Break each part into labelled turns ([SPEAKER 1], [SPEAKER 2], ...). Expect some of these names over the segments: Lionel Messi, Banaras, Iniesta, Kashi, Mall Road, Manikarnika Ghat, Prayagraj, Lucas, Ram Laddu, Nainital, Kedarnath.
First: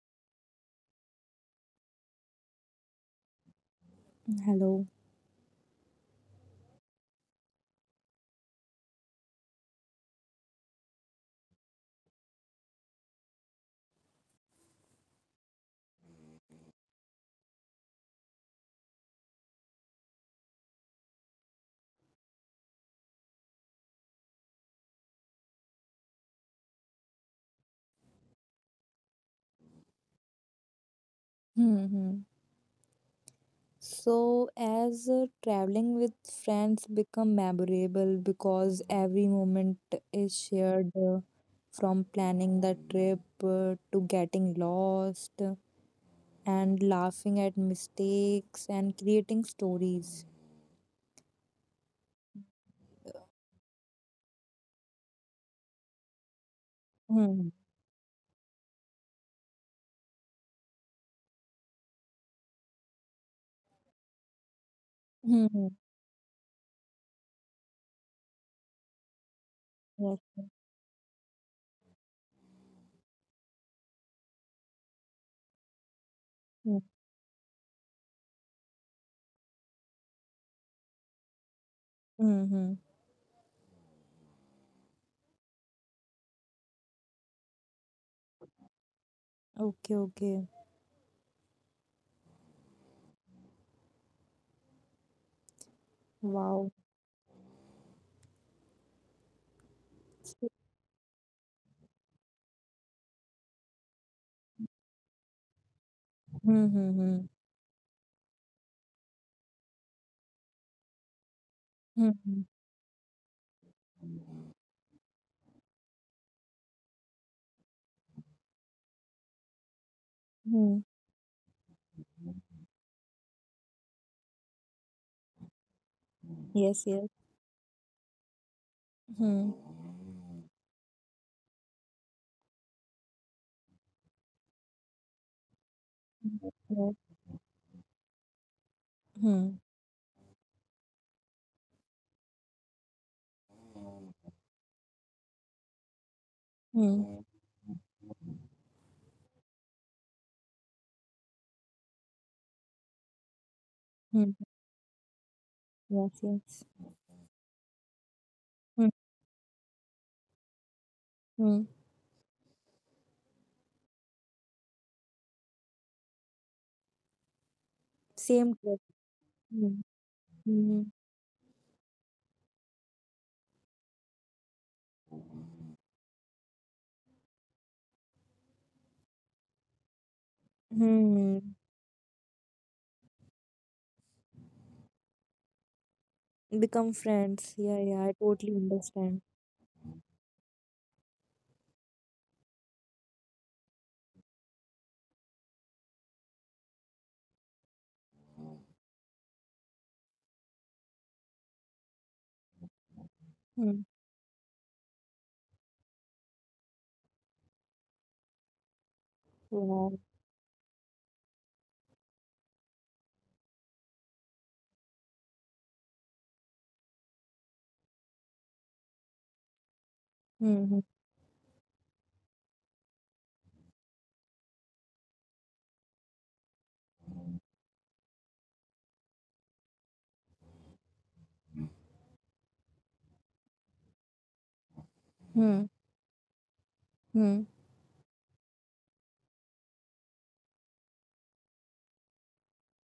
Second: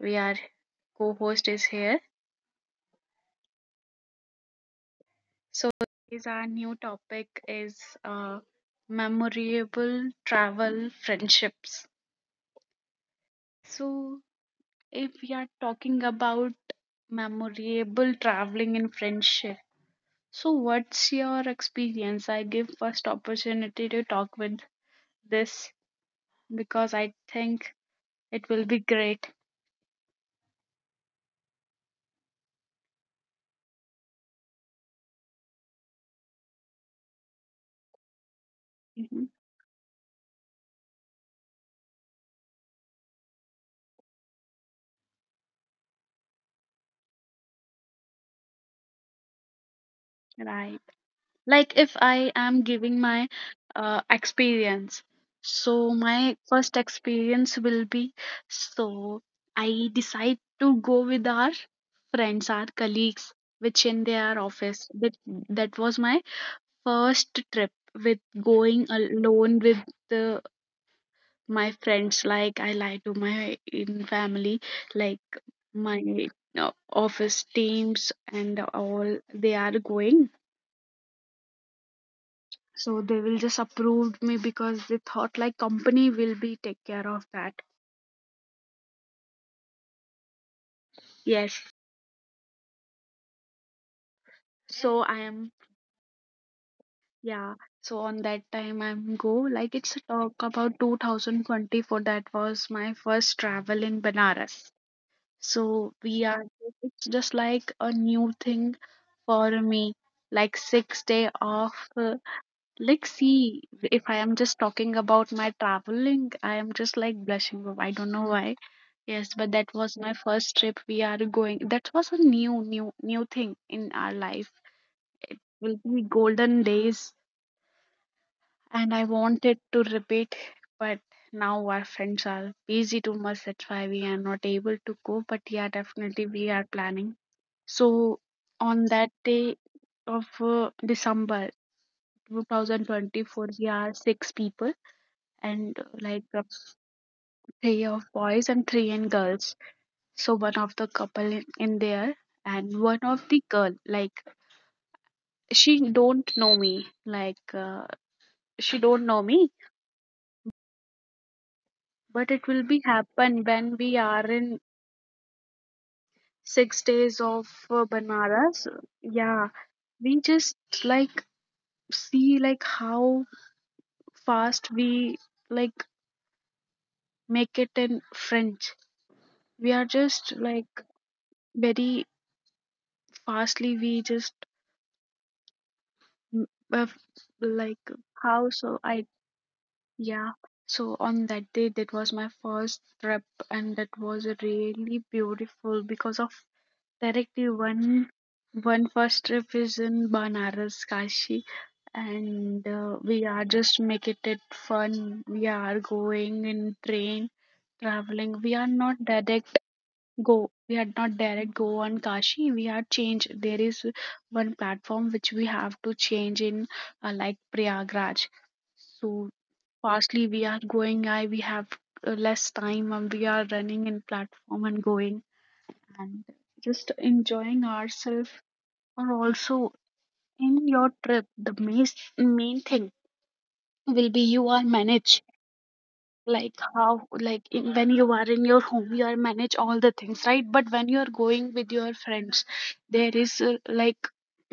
[SPEAKER 1] We are co-host is here.
[SPEAKER 2] Hello.
[SPEAKER 1] So is our new topic is uh, memorable travel friendships. So if we are talking about memorable traveling and friendship, so what's your experience? I give first opportunity to talk with this because I think it will be great.
[SPEAKER 2] Mm-hmm. So, as traveling with friends become memorable because every
[SPEAKER 1] Mhm.
[SPEAKER 2] moment is shared from planning the trip to getting lost and laughing at mistakes and creating stories.
[SPEAKER 1] Right. Like if I am giving my experience, so my first
[SPEAKER 2] Mm-hmm.
[SPEAKER 1] experience will be, so I decide to go with our friends, our colleagues, which in their office. that
[SPEAKER 2] Mm-hmm.
[SPEAKER 1] that was my first trip with going alone with
[SPEAKER 2] Yes.
[SPEAKER 1] the, my friends. Like I lie to my in family, like my office teams and all they are going,
[SPEAKER 2] Mm-hmm.
[SPEAKER 1] so they will just approve me because they thought like company will be take care of that.
[SPEAKER 2] Okay, okay.
[SPEAKER 1] Yes, so I am,
[SPEAKER 2] Wow.
[SPEAKER 1] yeah. So on that time I'm go, like it's a talk about 2024. That was my first travel in Banaras. So we are, it's just
[SPEAKER 2] Mm-hmm.
[SPEAKER 1] like a new thing for me, like 6 day off.
[SPEAKER 2] Mm-hmm.
[SPEAKER 1] Like, see, if I am just talking about my traveling, I am just like blushing. I don't know why. Yes, but that was my first trip. We are going. That was a new, new, new thing in our life. It will be golden days,
[SPEAKER 2] Yes, yes.
[SPEAKER 1] and I wanted to repeat, but now our friends are busy too much. That's why we are not able to go. But yeah, definitely we are planning. So on that day of
[SPEAKER 2] Mm-hmm.
[SPEAKER 1] December 2024, we are six people, and like three of
[SPEAKER 2] Hmm.
[SPEAKER 1] boys and three in girls. So one of the couple in there, and one of the girl, like
[SPEAKER 2] Hmm.
[SPEAKER 1] she don't know me,
[SPEAKER 2] Yes, yes.
[SPEAKER 1] she don't know me.
[SPEAKER 2] Hmm.
[SPEAKER 1] But it will
[SPEAKER 2] Hmm.
[SPEAKER 1] be happen when we are in 6 days of banaras. Yeah,
[SPEAKER 2] Same trip.
[SPEAKER 1] we just
[SPEAKER 2] Hmm.
[SPEAKER 1] like
[SPEAKER 2] Hmm.
[SPEAKER 1] see, like how fast we, like make it in french, we are just like very,
[SPEAKER 2] Hmm.
[SPEAKER 1] fastly we just Mm, uh, like how
[SPEAKER 2] Become
[SPEAKER 1] so I,
[SPEAKER 2] friends. Yeah, yeah. I totally
[SPEAKER 1] yeah.
[SPEAKER 2] understand.
[SPEAKER 1] So on that day, that was my first trip, and that was really beautiful because of directly one first trip is in banaras kashi. And we are just making it fun.
[SPEAKER 2] Hmm.
[SPEAKER 1] We are going in train traveling. We are not direct go, we had not direct
[SPEAKER 2] Wow.
[SPEAKER 1] go on kashi. We had changed, there is one platform which we have to change in like prayagraj. So fastly we are going, I we have
[SPEAKER 2] Hmm.
[SPEAKER 1] less time and we are running in platform and going and just enjoying ourselves. Or also in your trip, the main main thing will be you are manage, like
[SPEAKER 2] Hmm.
[SPEAKER 1] how,
[SPEAKER 2] Hmm.
[SPEAKER 1] like in, when you are in your home
[SPEAKER 2] Hmm.
[SPEAKER 1] you are manage all the things, right? But when you are going with your friends, there is like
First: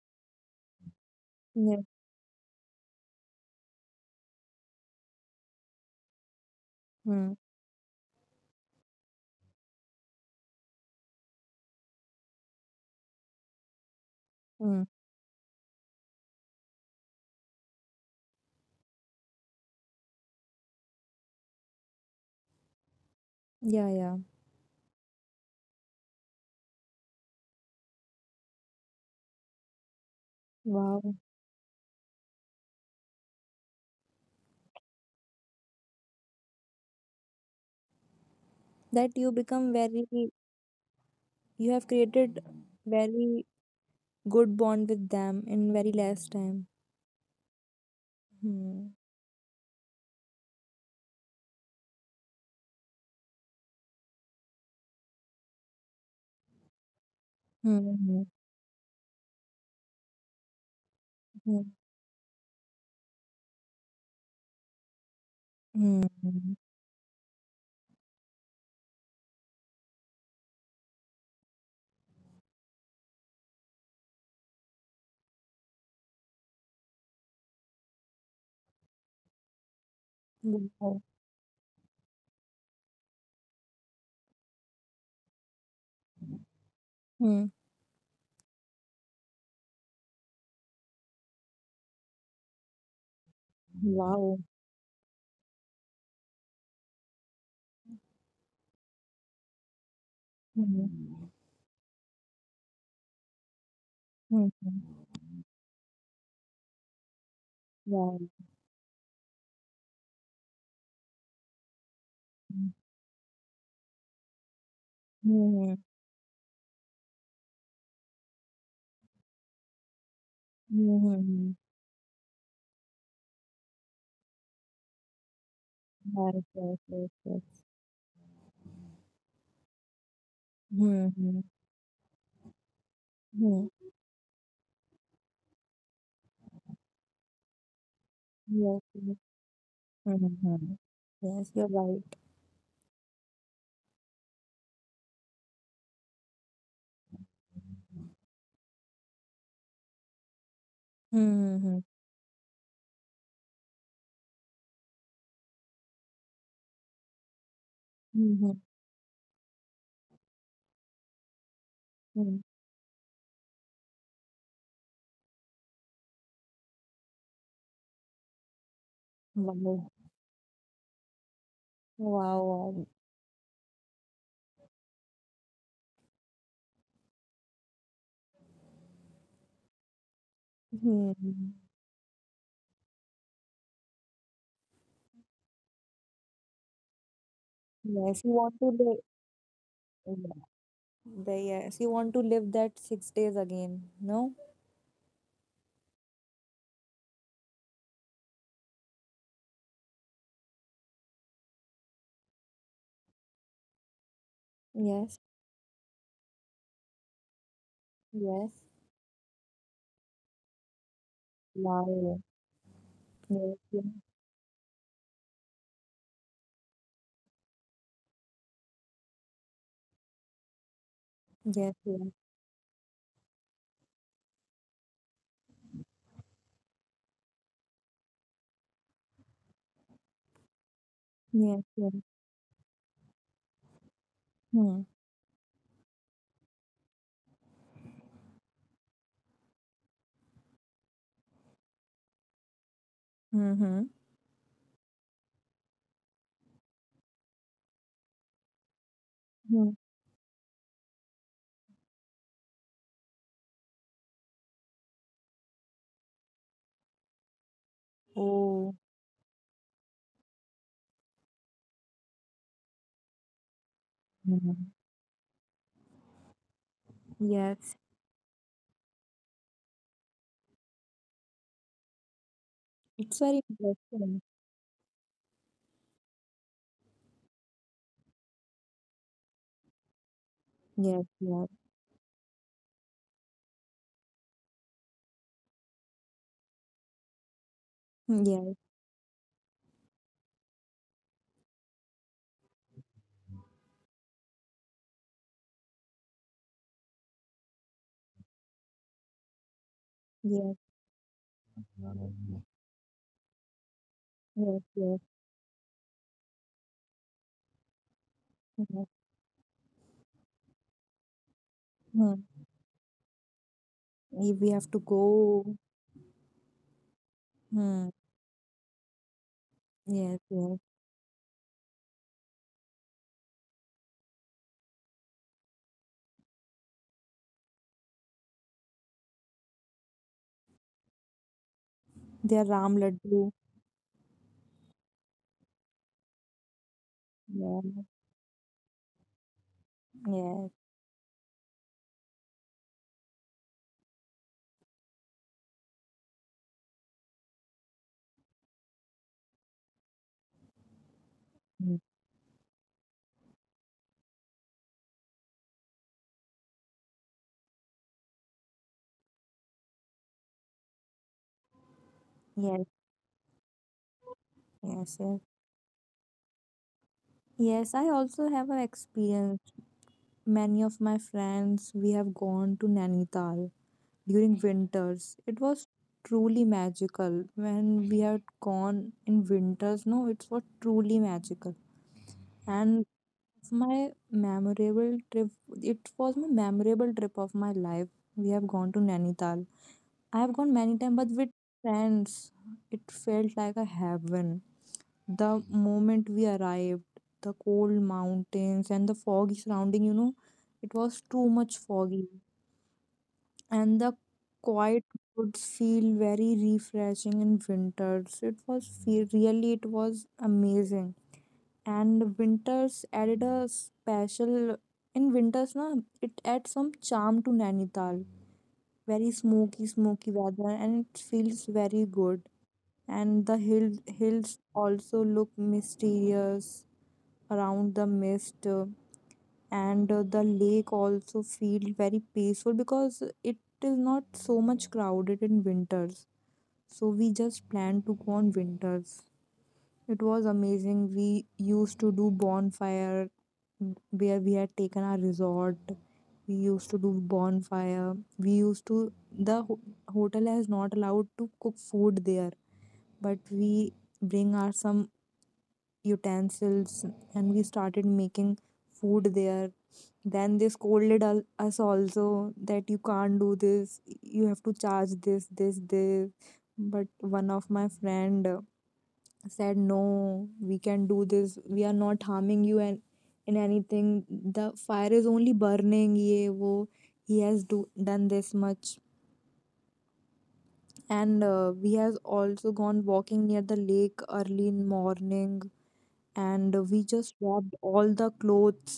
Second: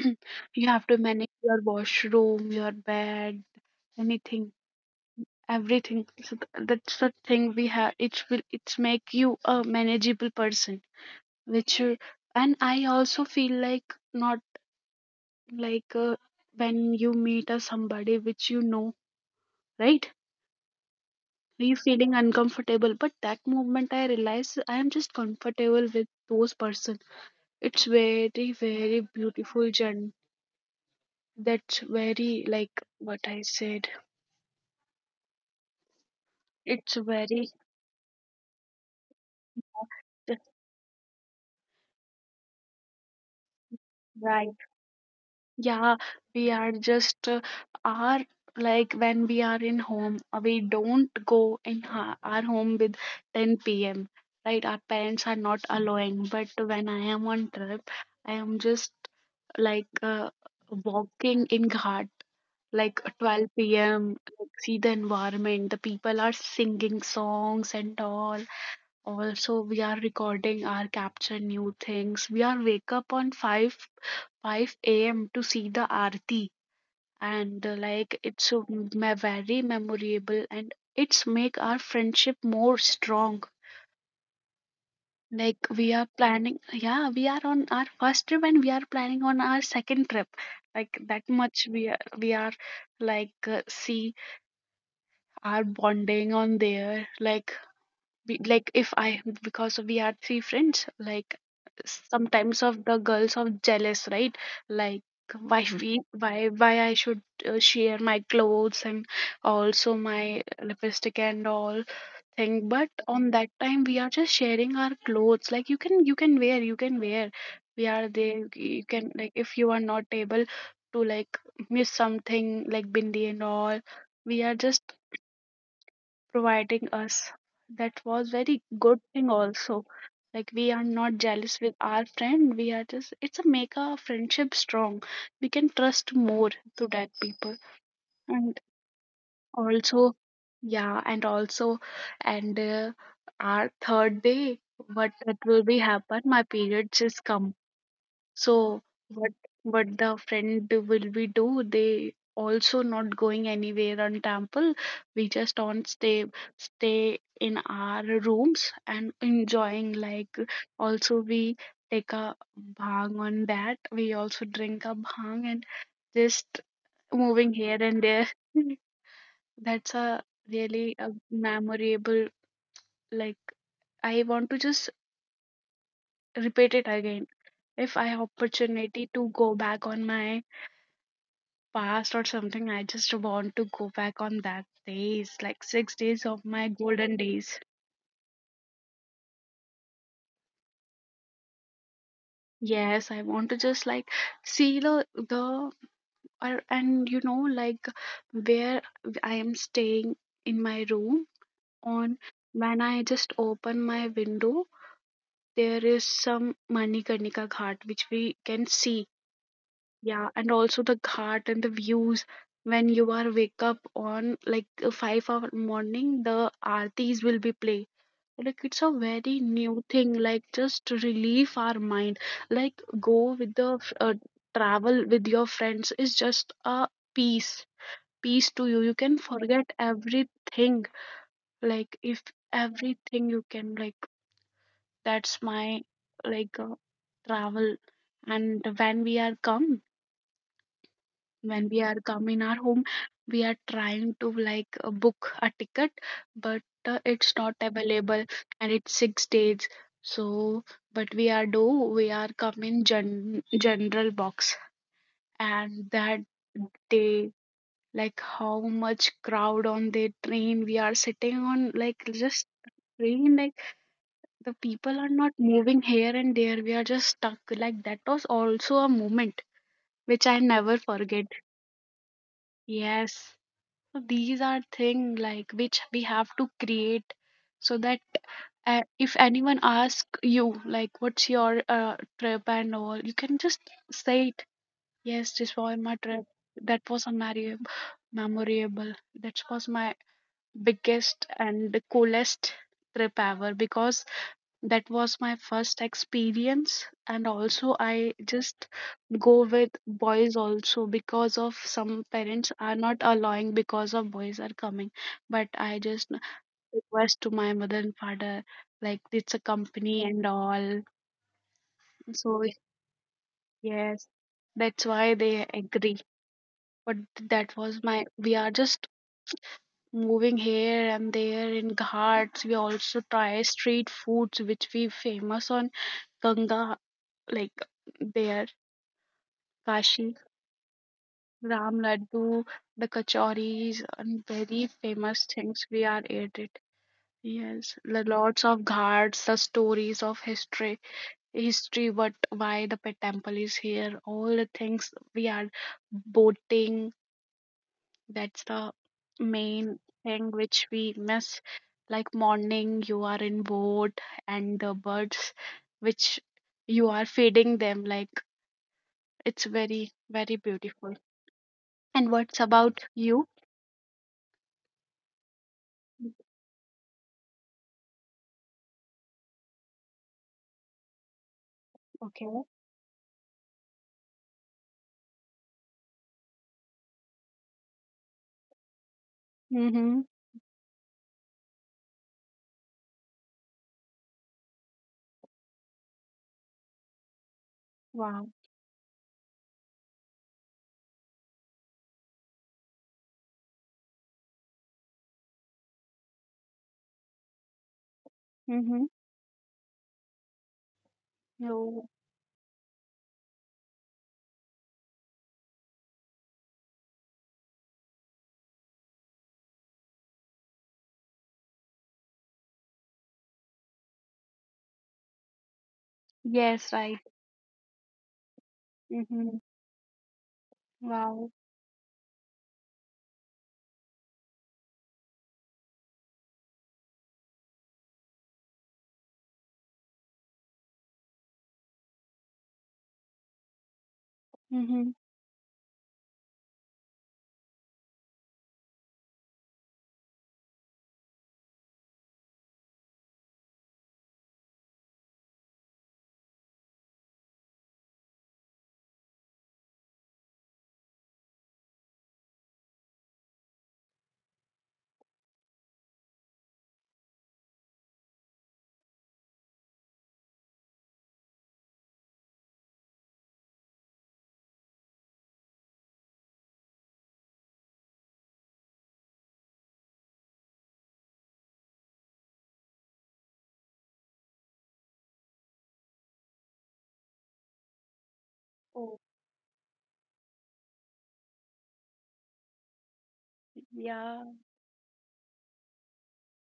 [SPEAKER 1] you have to manage your
[SPEAKER 2] Yeah.
[SPEAKER 1] washroom, your bed, anything, everything. So that's the
[SPEAKER 2] Mm.
[SPEAKER 1] thing we have, it's make you a manageable person which you- and I also feel like not,
[SPEAKER 2] Mm.
[SPEAKER 1] like when you meet a somebody which you know, right, me feeling uncomfortable, but
[SPEAKER 2] Yeah,
[SPEAKER 1] that
[SPEAKER 2] yeah.
[SPEAKER 1] moment I realized I am just comfortable with those person. It's very very beautiful journey.
[SPEAKER 2] Wow.
[SPEAKER 1] That's very, like what I said, it's very.
[SPEAKER 2] That you become very, you have created very good bond with them
[SPEAKER 1] Right.
[SPEAKER 2] in very less time.
[SPEAKER 1] Yeah, we are just
[SPEAKER 2] Hmm.
[SPEAKER 1] are, like when we are in home, we don't go in our home with 10 p.m. Right, our parents are not allowing. But when
[SPEAKER 2] Hmm.
[SPEAKER 1] I am on trip, I am just like
[SPEAKER 2] Hmm.
[SPEAKER 1] walking in Ghat, like 12 p.m. Like, see
[SPEAKER 2] Hmm.
[SPEAKER 1] the environment. The people are singing songs and all. Also, we are recording our capture new things. We are wake up on 5 5 a.m. to see the aarti, and like it's so
[SPEAKER 2] Hmm.
[SPEAKER 1] very
[SPEAKER 2] Wow.
[SPEAKER 1] memorable, and it's make our friendship more strong. Like we are
[SPEAKER 2] Hmm.
[SPEAKER 1] planning, yeah, we are on our first trip and we are planning on our second trip, like that much we are,
[SPEAKER 2] Wow.
[SPEAKER 1] like see our bonding on there. Like we, like if I, because we
[SPEAKER 2] Hmm.
[SPEAKER 1] are three friends, like sometimes of the
[SPEAKER 2] Hmm.
[SPEAKER 1] girls are jealous, right, like why we why
[SPEAKER 2] Wow.
[SPEAKER 1] I should share my clothes and also my lipstick and all thing. But on that time we are just
[SPEAKER 2] Mhm.
[SPEAKER 1] sharing our clothes, like you can wear, we are there, you can, like if you are not
[SPEAKER 2] Mhm.
[SPEAKER 1] able to, like miss something like bindi and all, we are just
[SPEAKER 2] Yes, yes, yes, yes.
[SPEAKER 1] providing us. That was very good thing also.
[SPEAKER 2] Mhm.
[SPEAKER 1] Like we are not jealous with our
[SPEAKER 2] Mhm.
[SPEAKER 1] friend. We are just it's a make our friendship strong. We can trust more to that
[SPEAKER 2] Yes,
[SPEAKER 1] people.
[SPEAKER 2] yes.
[SPEAKER 1] And
[SPEAKER 2] Mhm.
[SPEAKER 1] also,
[SPEAKER 2] Yes, you're right.
[SPEAKER 1] yeah, and also, and our third day, what that will be happen? My periods is come, so what what the
[SPEAKER 2] Mhm.
[SPEAKER 1] friend will we do? They also not going anywhere on temple. We just on stay,
[SPEAKER 2] Mhm.
[SPEAKER 1] in our rooms and enjoying, like
[SPEAKER 2] Mhm.
[SPEAKER 1] also we take a bhang on that. We also drink a bhang and just moving here and there.
[SPEAKER 2] Wow.
[SPEAKER 1] That's a really a
[SPEAKER 2] Wow. Wow.
[SPEAKER 1] memorable, like I want to just repeat it again. If I have opportunity to go back on
[SPEAKER 2] Mhm.
[SPEAKER 1] my past or something. I just want to go back on that days, like 6 days of my
[SPEAKER 2] Yes, you
[SPEAKER 1] golden
[SPEAKER 2] want to
[SPEAKER 1] days.
[SPEAKER 2] live. Yeah. The, yes, you want to live that 6 days again. No?
[SPEAKER 1] Yes, I want to just like see the and, you know, like where I am staying in my room on, when I just open
[SPEAKER 2] Yes.
[SPEAKER 1] my window, there is some
[SPEAKER 2] Yes.
[SPEAKER 1] Manikarnika Ghat which we can see. Yeah, and also
[SPEAKER 2] Wow.
[SPEAKER 1] the ghat and the views
[SPEAKER 2] Yes, yes.
[SPEAKER 1] when you are wake up on like 5-hour morning, the aartis will be played, like it's a very new thing, like
[SPEAKER 2] Yes, yes.
[SPEAKER 1] just relieve our mind. Like go with the travel with your friends is just a peace peace to you. You can forget
[SPEAKER 2] Yes, yes.
[SPEAKER 1] everything, like if everything you
[SPEAKER 2] Hmm.
[SPEAKER 1] can, like that's my, like travel. And when we are come, in
[SPEAKER 2] Mm-hmm.
[SPEAKER 1] our home, we are trying to like book a ticket, but it's not available,
[SPEAKER 2] Hmm.
[SPEAKER 1] and it's 6 days. So but we are do, we are come in general box, and that
[SPEAKER 2] Oh.
[SPEAKER 1] day, like how much crowd on the train we are sitting on, like just
[SPEAKER 2] Mhm.
[SPEAKER 1] train, like the people are not moving here
[SPEAKER 2] Yes.
[SPEAKER 1] and there, we are just stuck. Like that was also a moment which I never forget.
[SPEAKER 2] It's very interesting.
[SPEAKER 1] Yes. So these are things like which we have to create, so that if
[SPEAKER 2] Yes,
[SPEAKER 1] anyone
[SPEAKER 2] yeah,
[SPEAKER 1] asks you like what's your trip and all, you can just say it. Yes, this was my trip. That
[SPEAKER 2] yes,
[SPEAKER 1] was a memorable. memorable. That was my biggest and coolest trip ever, because that was my first experience, and also I just
[SPEAKER 2] yes,
[SPEAKER 1] go with
[SPEAKER 2] yes,
[SPEAKER 1] boys also because of some parents are not
[SPEAKER 2] yes,
[SPEAKER 1] allowing because of boys are coming. But I just
[SPEAKER 2] yes.
[SPEAKER 1] request to my mother and father, like it's a company and
[SPEAKER 2] Hmm.
[SPEAKER 1] all. So
[SPEAKER 2] If we have to go,
[SPEAKER 1] yes, that's why they agree.
[SPEAKER 2] hmm.
[SPEAKER 1] But that was my,
[SPEAKER 2] Yes,
[SPEAKER 1] we are
[SPEAKER 2] yes.
[SPEAKER 1] just moving here and there in ghats. We also try street foods which we famous on ganga, like there Kashi,
[SPEAKER 2] There Ram Laddu.
[SPEAKER 1] Ram Laddu, the kachoris, and very famous
[SPEAKER 2] Yeah,
[SPEAKER 1] things we are ate it. Yes, the lots
[SPEAKER 2] yes,
[SPEAKER 1] of ghats, the stories of history, what why the pet temple is here, all the things we are boating. That's the
[SPEAKER 2] mm,
[SPEAKER 1] main thing which we miss. Like morning, you are in boat, and the birds, which you are feeding them, like it's very very
[SPEAKER 2] yes,
[SPEAKER 1] beautiful. And what's
[SPEAKER 2] yes,
[SPEAKER 1] about
[SPEAKER 2] yes.
[SPEAKER 1] you?
[SPEAKER 2] Yes, I also have an experience. Many of my friends, we have gone to Nainital during
[SPEAKER 1] Okay.
[SPEAKER 2] winters. It was truly magical when we had gone in winters. No, it was truly magical.
[SPEAKER 1] Mm-hmm.
[SPEAKER 2] And my memorable trip. It was my memorable trip of my life. We have gone to Nainital. I have gone
[SPEAKER 1] Wow.
[SPEAKER 2] many times, but with friends, it felt like a heaven. The moment we arrived, the cold mountains and the foggy surrounding, it was
[SPEAKER 1] Mm-hmm.
[SPEAKER 2] too much foggy. And the
[SPEAKER 1] Oh,
[SPEAKER 2] quiet would feel very refreshing in winters. It was feel, really, it was amazing and winters added a special in winters na it adds some charm to Nainital,
[SPEAKER 1] yes,
[SPEAKER 2] very
[SPEAKER 1] right.
[SPEAKER 2] smoky smoky weather and it feels
[SPEAKER 1] Mm-hmm.
[SPEAKER 2] very good, and the
[SPEAKER 1] Wow.
[SPEAKER 2] hill, hills also look mysterious around the mist, and the lake also feels very peaceful because it is not so much crowded in winters, so we
[SPEAKER 1] Mm-hmm.
[SPEAKER 2] just plan to go on winters. It was amazing. We used to do bonfire, where we had taken our resort. We used to do bonfire. We used to the ho- Hotel has not allowed to cook food there, but we bring our some utensils and we started making food there. Then they scolded us also that you can't do this. You have to charge this, this, this. But one of my friend said no we can do this, we are not harming you and in anything, the fire is only burning ye wo, he has do done this much. And
[SPEAKER 1] Oh,
[SPEAKER 2] we has also gone walking near the lake early in morning, and
[SPEAKER 1] yeah.
[SPEAKER 2] we just wrapped all the clothes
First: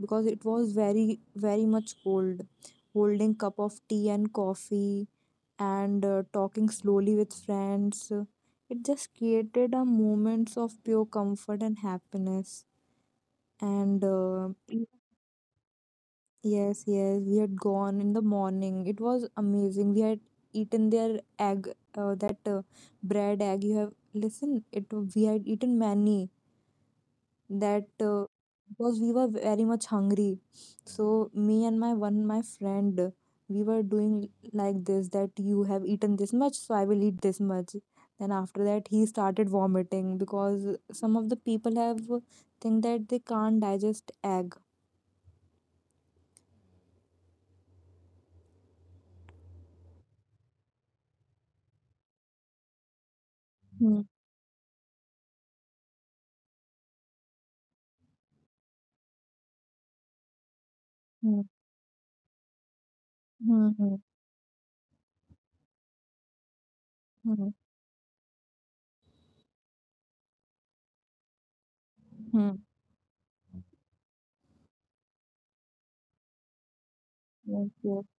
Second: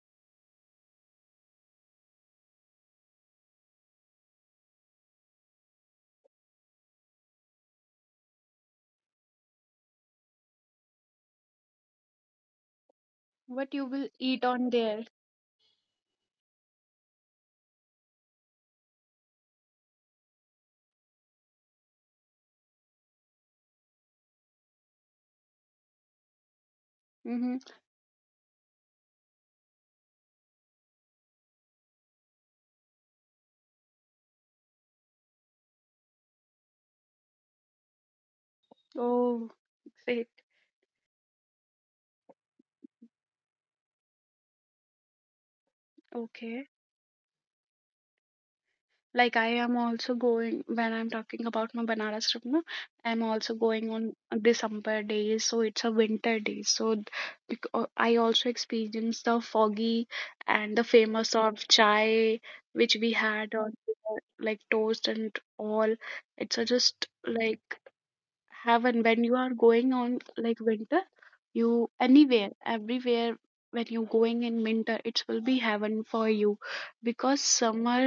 [SPEAKER 2] because it was very very much cold, holding cup of tea and coffee and talking slowly with friends. It just created a moments of pure comfort and happiness.
[SPEAKER 1] What you
[SPEAKER 2] And
[SPEAKER 1] will eat on there?
[SPEAKER 2] yes, yes, we had gone in the morning. It was amazing. We had eaten their egg, that bread egg. You have listen. It we had eaten many,
[SPEAKER 1] Mm-hmm.
[SPEAKER 2] that because we were very much hungry. So me and my one my friend, we were doing like this that you have eaten this much so I will eat this much. Then after that he started
[SPEAKER 1] Oh,
[SPEAKER 2] vomiting
[SPEAKER 1] great.
[SPEAKER 2] because some of the people have think that they can't digest egg.
[SPEAKER 1] Okay. Like I am also going when I'm talking about my Banaras trip, no, I'm also going
[SPEAKER 2] Hmm,
[SPEAKER 1] on December days, so it's a winter day. So I also experienced the foggy and the famous
[SPEAKER 2] hmm,
[SPEAKER 1] of chai which we had
[SPEAKER 2] hmm,
[SPEAKER 1] on
[SPEAKER 2] hmm,
[SPEAKER 1] the, like toast and all. It's a just
[SPEAKER 2] hmm,
[SPEAKER 1] like have, and when you are going on like winter, you anywhere,
[SPEAKER 2] hmm.
[SPEAKER 1] everywhere, when you going in winter it will be heaven for you. Because
[SPEAKER 2] Yes, yes,
[SPEAKER 1] summer,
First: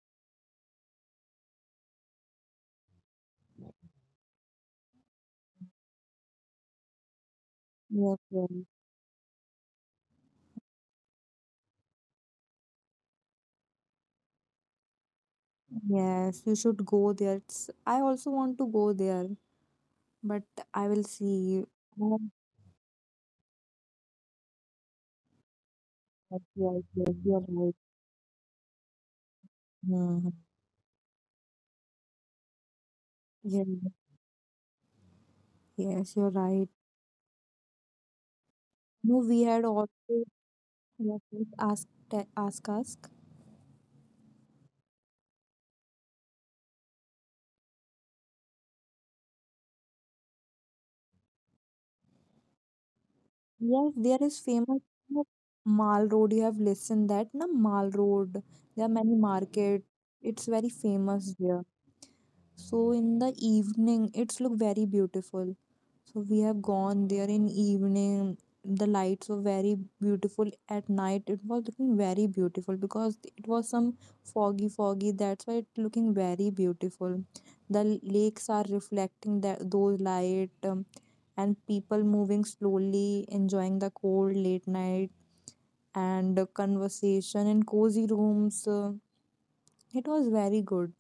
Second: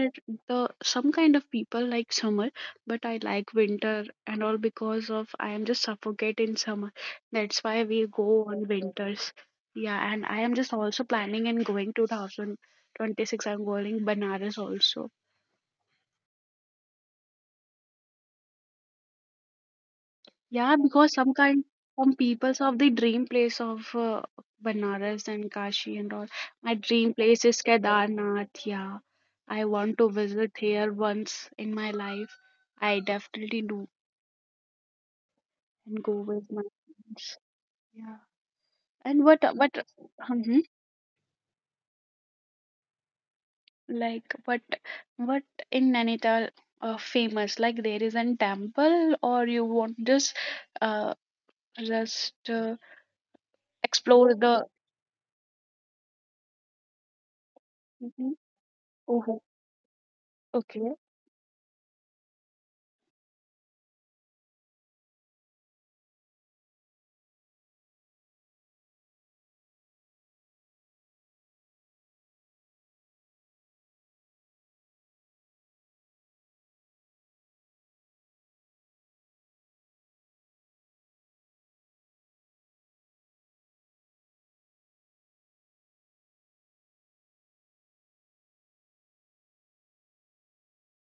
[SPEAKER 1] the some kind of people like summer, but I like winter and all, because of I am just suffocate in summer. That's why we
[SPEAKER 2] yes,
[SPEAKER 1] go
[SPEAKER 2] yes.
[SPEAKER 1] on winters. Yeah, and I am just also planning and going 2026, I'm going banaras also.
[SPEAKER 2] Yes, you should go there. It's, I also want to go there, but
[SPEAKER 1] Yeah,
[SPEAKER 2] I will
[SPEAKER 1] because
[SPEAKER 2] see.
[SPEAKER 1] some
[SPEAKER 2] Oh,
[SPEAKER 1] peoples of the dream place of Banaras and Kashi and all.
[SPEAKER 2] yes,
[SPEAKER 1] My
[SPEAKER 2] yes,
[SPEAKER 1] dream
[SPEAKER 2] yes,
[SPEAKER 1] place
[SPEAKER 2] you're
[SPEAKER 1] is
[SPEAKER 2] right.
[SPEAKER 1] Kedarnath. Yeah, I want to
[SPEAKER 2] Mhm.
[SPEAKER 1] visit here once in my life. I definitely
[SPEAKER 2] Yeah.
[SPEAKER 1] do and go
[SPEAKER 2] Yes, you're
[SPEAKER 1] with my
[SPEAKER 2] right.
[SPEAKER 1] friends. Yeah. And
[SPEAKER 2] No,
[SPEAKER 1] what
[SPEAKER 2] we
[SPEAKER 1] what
[SPEAKER 2] had also
[SPEAKER 1] hmm
[SPEAKER 2] what is ask Ta- ask ask.
[SPEAKER 1] like what what in Nainital famous, like there is an temple, or you want just uh just uh,
[SPEAKER 2] Yes, there
[SPEAKER 1] explore
[SPEAKER 2] is
[SPEAKER 1] the.
[SPEAKER 2] famous, you know, Mall Road. You have listened that na Mall
[SPEAKER 1] Mhm.
[SPEAKER 2] Road. There are
[SPEAKER 1] Oh,
[SPEAKER 2] many market. It's very
[SPEAKER 1] okay.
[SPEAKER 2] famous there. So in the evening, it's look very beautiful. So we have gone there in evening. The lights were very beautiful at night. It was looking very beautiful because it was some foggy, foggy. That's why it looking very beautiful. The lakes are reflecting that those light, and people moving slowly, enjoying the cold late night and conversation in cozy rooms. It was very good.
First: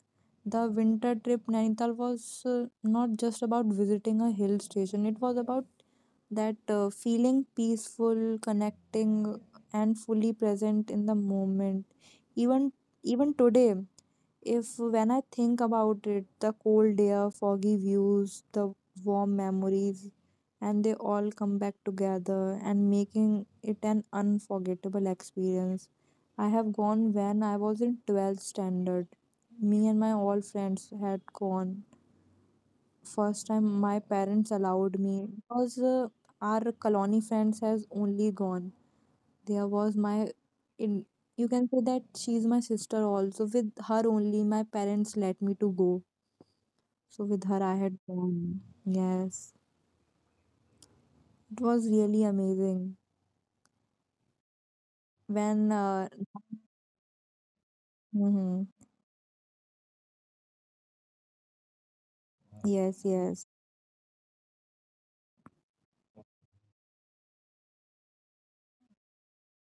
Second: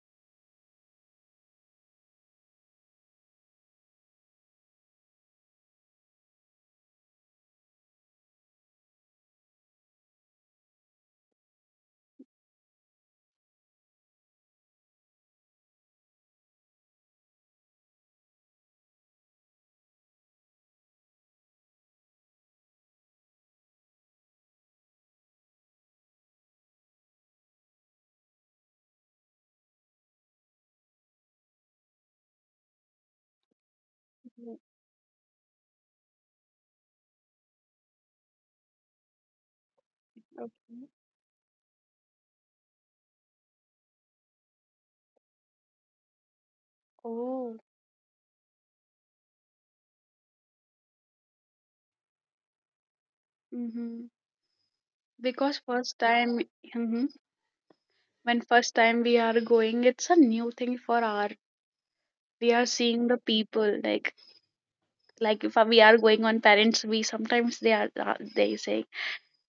[SPEAKER 2] The winter trip Nainital was not just about visiting a hill station, it was about that feeling peaceful, connecting, and fully present in the moment. Even even today, if when I think about it, the cold air, foggy views, the warm memories, and they all come back together and making it an unforgettable experience. I have gone when I was in 12th standard. Me and my all friends had gone. First time my parents allowed me because our colony friends has only gone, there was my
[SPEAKER 1] Okay.
[SPEAKER 2] in, you can say that she's my sister, also with her only my parents let me to go. So with
[SPEAKER 1] Oh.
[SPEAKER 2] her I had gone. Yes, it was really amazing.
[SPEAKER 1] Mm-hmm. Because
[SPEAKER 2] When
[SPEAKER 1] first time, mm-hmm, when
[SPEAKER 2] hmm,
[SPEAKER 1] first time we are going, it's a new thing for our. We are
[SPEAKER 2] yes
[SPEAKER 1] seeing the
[SPEAKER 2] yes,
[SPEAKER 1] people, like if we are going on parents, we sometimes they are they say,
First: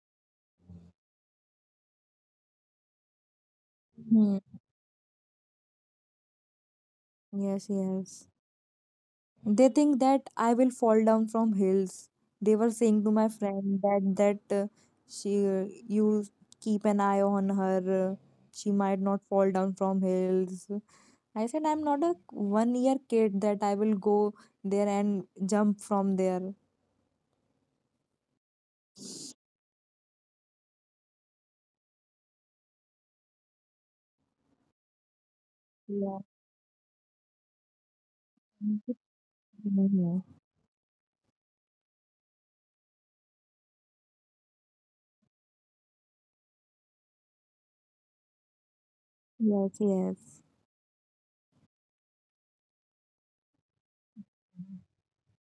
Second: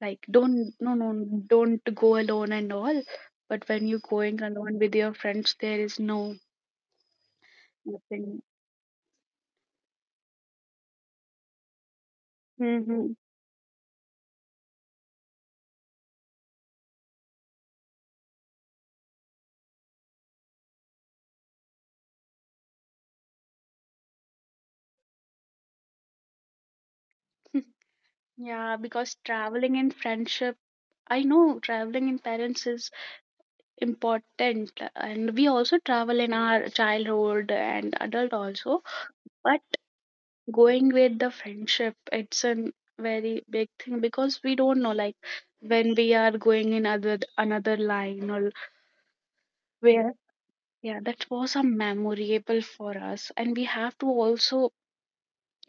[SPEAKER 1] like don't, no, no, don't go alone and all. But when you're going
[SPEAKER 2] hmm,
[SPEAKER 1] alone with your friends, there is no
[SPEAKER 2] yes yes,
[SPEAKER 1] nothing.
[SPEAKER 2] they think that I will fall down from hills. They were saying to
[SPEAKER 1] Mm-hmm.
[SPEAKER 2] my friend that she, you keep an eye on her, she might not fall down from hills. I said, I'm not a 1 year kid that I will go there and jump from there.
[SPEAKER 1] Yeah, because traveling in friendship, I know traveling in parents is important, and we also
[SPEAKER 2] Yeah.
[SPEAKER 1] travel in our childhood and adult also. But
[SPEAKER 2] Mhm.
[SPEAKER 1] going with the friendship, it's a very big thing, because we don't know like when we are going in other another line or
[SPEAKER 2] Yes,
[SPEAKER 1] where.
[SPEAKER 2] yes.
[SPEAKER 1] Yeah, that was a memorable for us, and we have to also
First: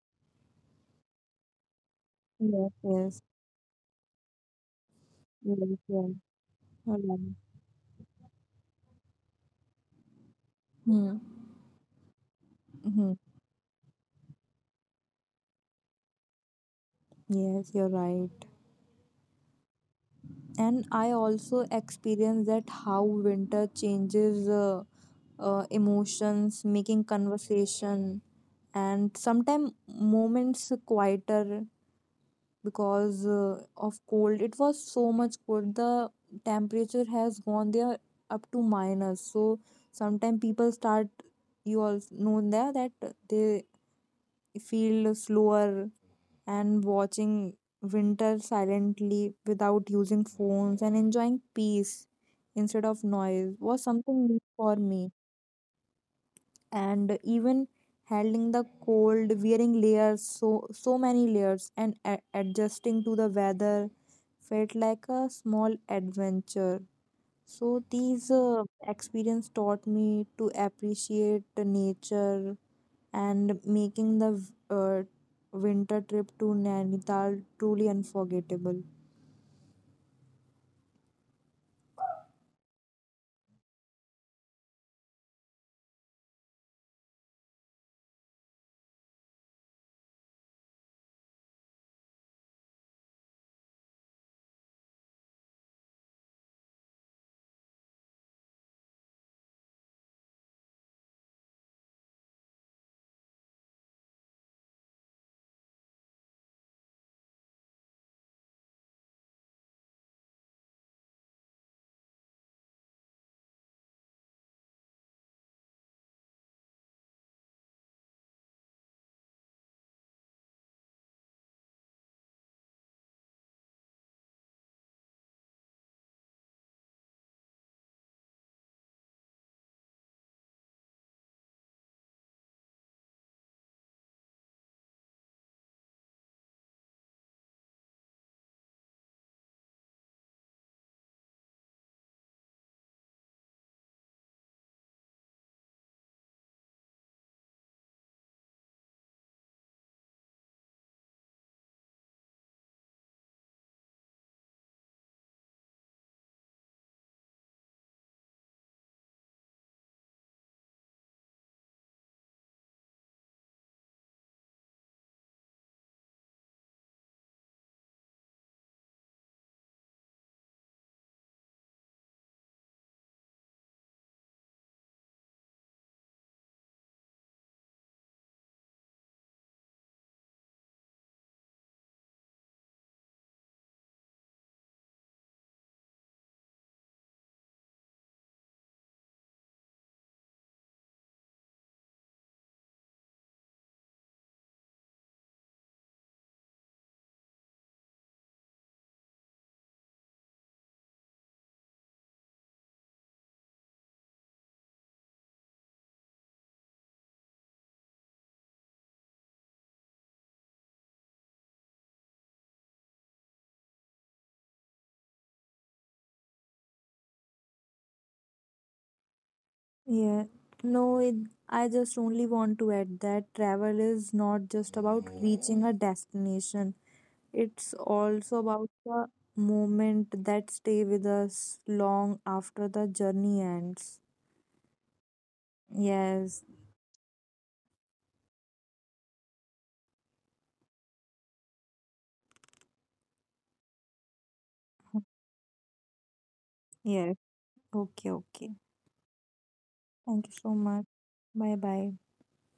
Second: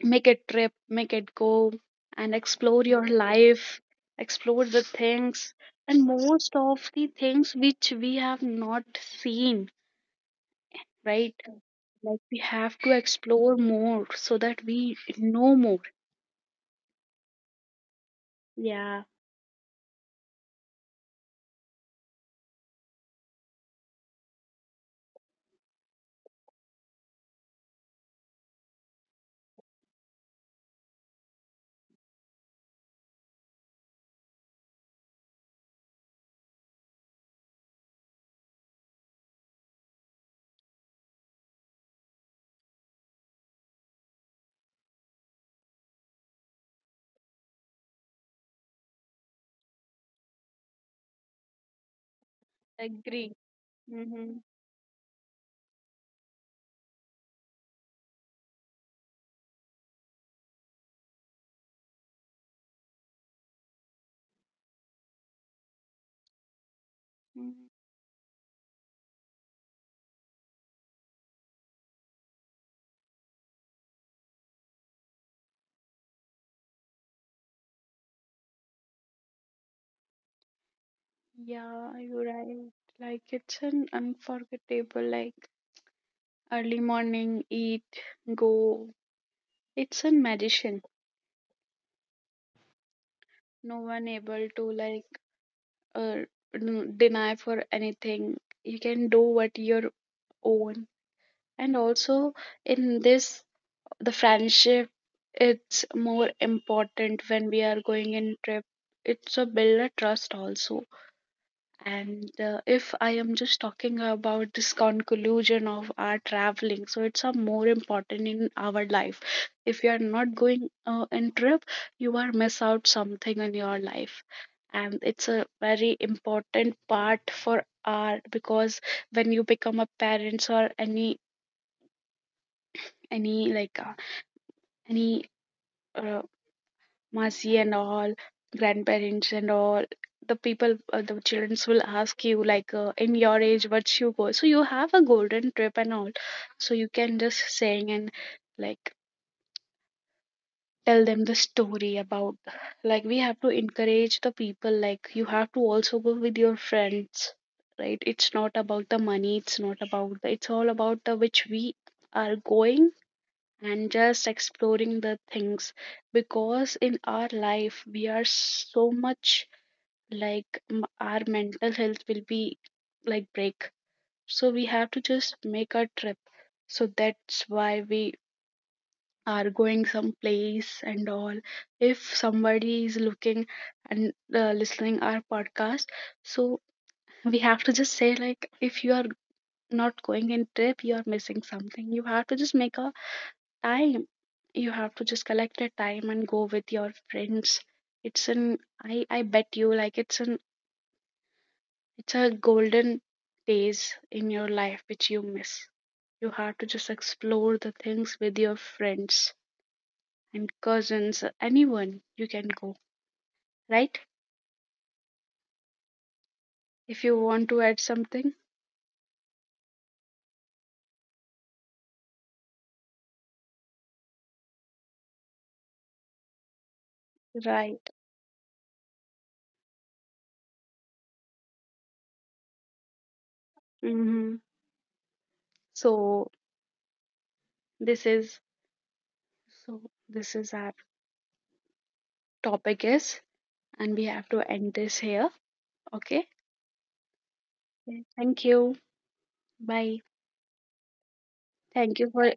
[SPEAKER 1] make a trip, make it go, and
[SPEAKER 2] Yes,
[SPEAKER 1] explore your
[SPEAKER 2] yes.
[SPEAKER 1] life, explore the things,
[SPEAKER 2] Yes,
[SPEAKER 1] and
[SPEAKER 2] yes.
[SPEAKER 1] most of the
[SPEAKER 2] Hmm.
[SPEAKER 1] things which we have not seen, right?
[SPEAKER 2] Hmm.
[SPEAKER 1] Like we have to
[SPEAKER 2] Hmm.
[SPEAKER 1] explore more, so that we know more.
[SPEAKER 2] Yes, you're right.
[SPEAKER 1] Yeah.
[SPEAKER 2] And I also experienced that how winter changes emotions, making conversation, and sometimes moments quieter because of cold. It was so much cold. The temperature has gone there up to minus. So sometimes people start, you all know there that they feel slower, and watching winter silently without using phones and enjoying peace instead of
[SPEAKER 1] Agree.
[SPEAKER 2] noise was something new
[SPEAKER 1] Mm-hmm.
[SPEAKER 2] for me. And even handling the cold, wearing layers, so so many layers, and adjusting to the weather felt like a small adventure. So these experience taught me to appreciate the nature and making the uh, winter trip to Nainital truly unforgettable.
[SPEAKER 1] Yeah, you're right. Like it's an unforgettable, like early morning, eat, go. It's a magician. No one able to like uh, deny for anything. You can do what your own. And also in this, the friendship, it's more important when we are going in trip, it's a build a trust also. And if I am just talking about this conclusion of our traveling, so it's a more important in our life. If you are not going in trip, you are miss out something in your life. And it's a very important part for our, because when you become a parents, or any like uh, any uh, Masi and all, grandparents and all, the children will ask you, like, in your age, what's your goal? So you have a golden trip and all. So you can just sing and, like, tell them the story about, like, we have to encourage the people, like, you have to also go with your friends, right? It's not about the money, it's not about the, it's all about the which we are going, and just exploring the things, because in our life we are so much, like our mental health will be like break. So we have to just make a trip. So that's why we are going some place and all, if somebody is looking and listening our podcast. So we have to just say, like if you are not going in trip, you are missing something. You have to just make a time, you have to just collect a time, and go with your friends. It's an I bet you, like it's a golden days in your life which you miss. You have to just explore the things with your friends and cousins, anyone, you can go, right? If you want to add something,
[SPEAKER 2] Yeah, no, it, I just only want to add that travel is not just about reaching a destination. It's
[SPEAKER 1] right.
[SPEAKER 2] also about the moment that stay with us long after the journey ends.
[SPEAKER 1] Mm-hmm.
[SPEAKER 2] Yes,
[SPEAKER 1] so this is so this is our topic is, and we have to end this here. Okay.
[SPEAKER 2] yes. Okay,
[SPEAKER 1] Okay,
[SPEAKER 2] okay.
[SPEAKER 1] thank you, bye.
[SPEAKER 2] Thank you so much. Bye bye.
[SPEAKER 1] Thank you for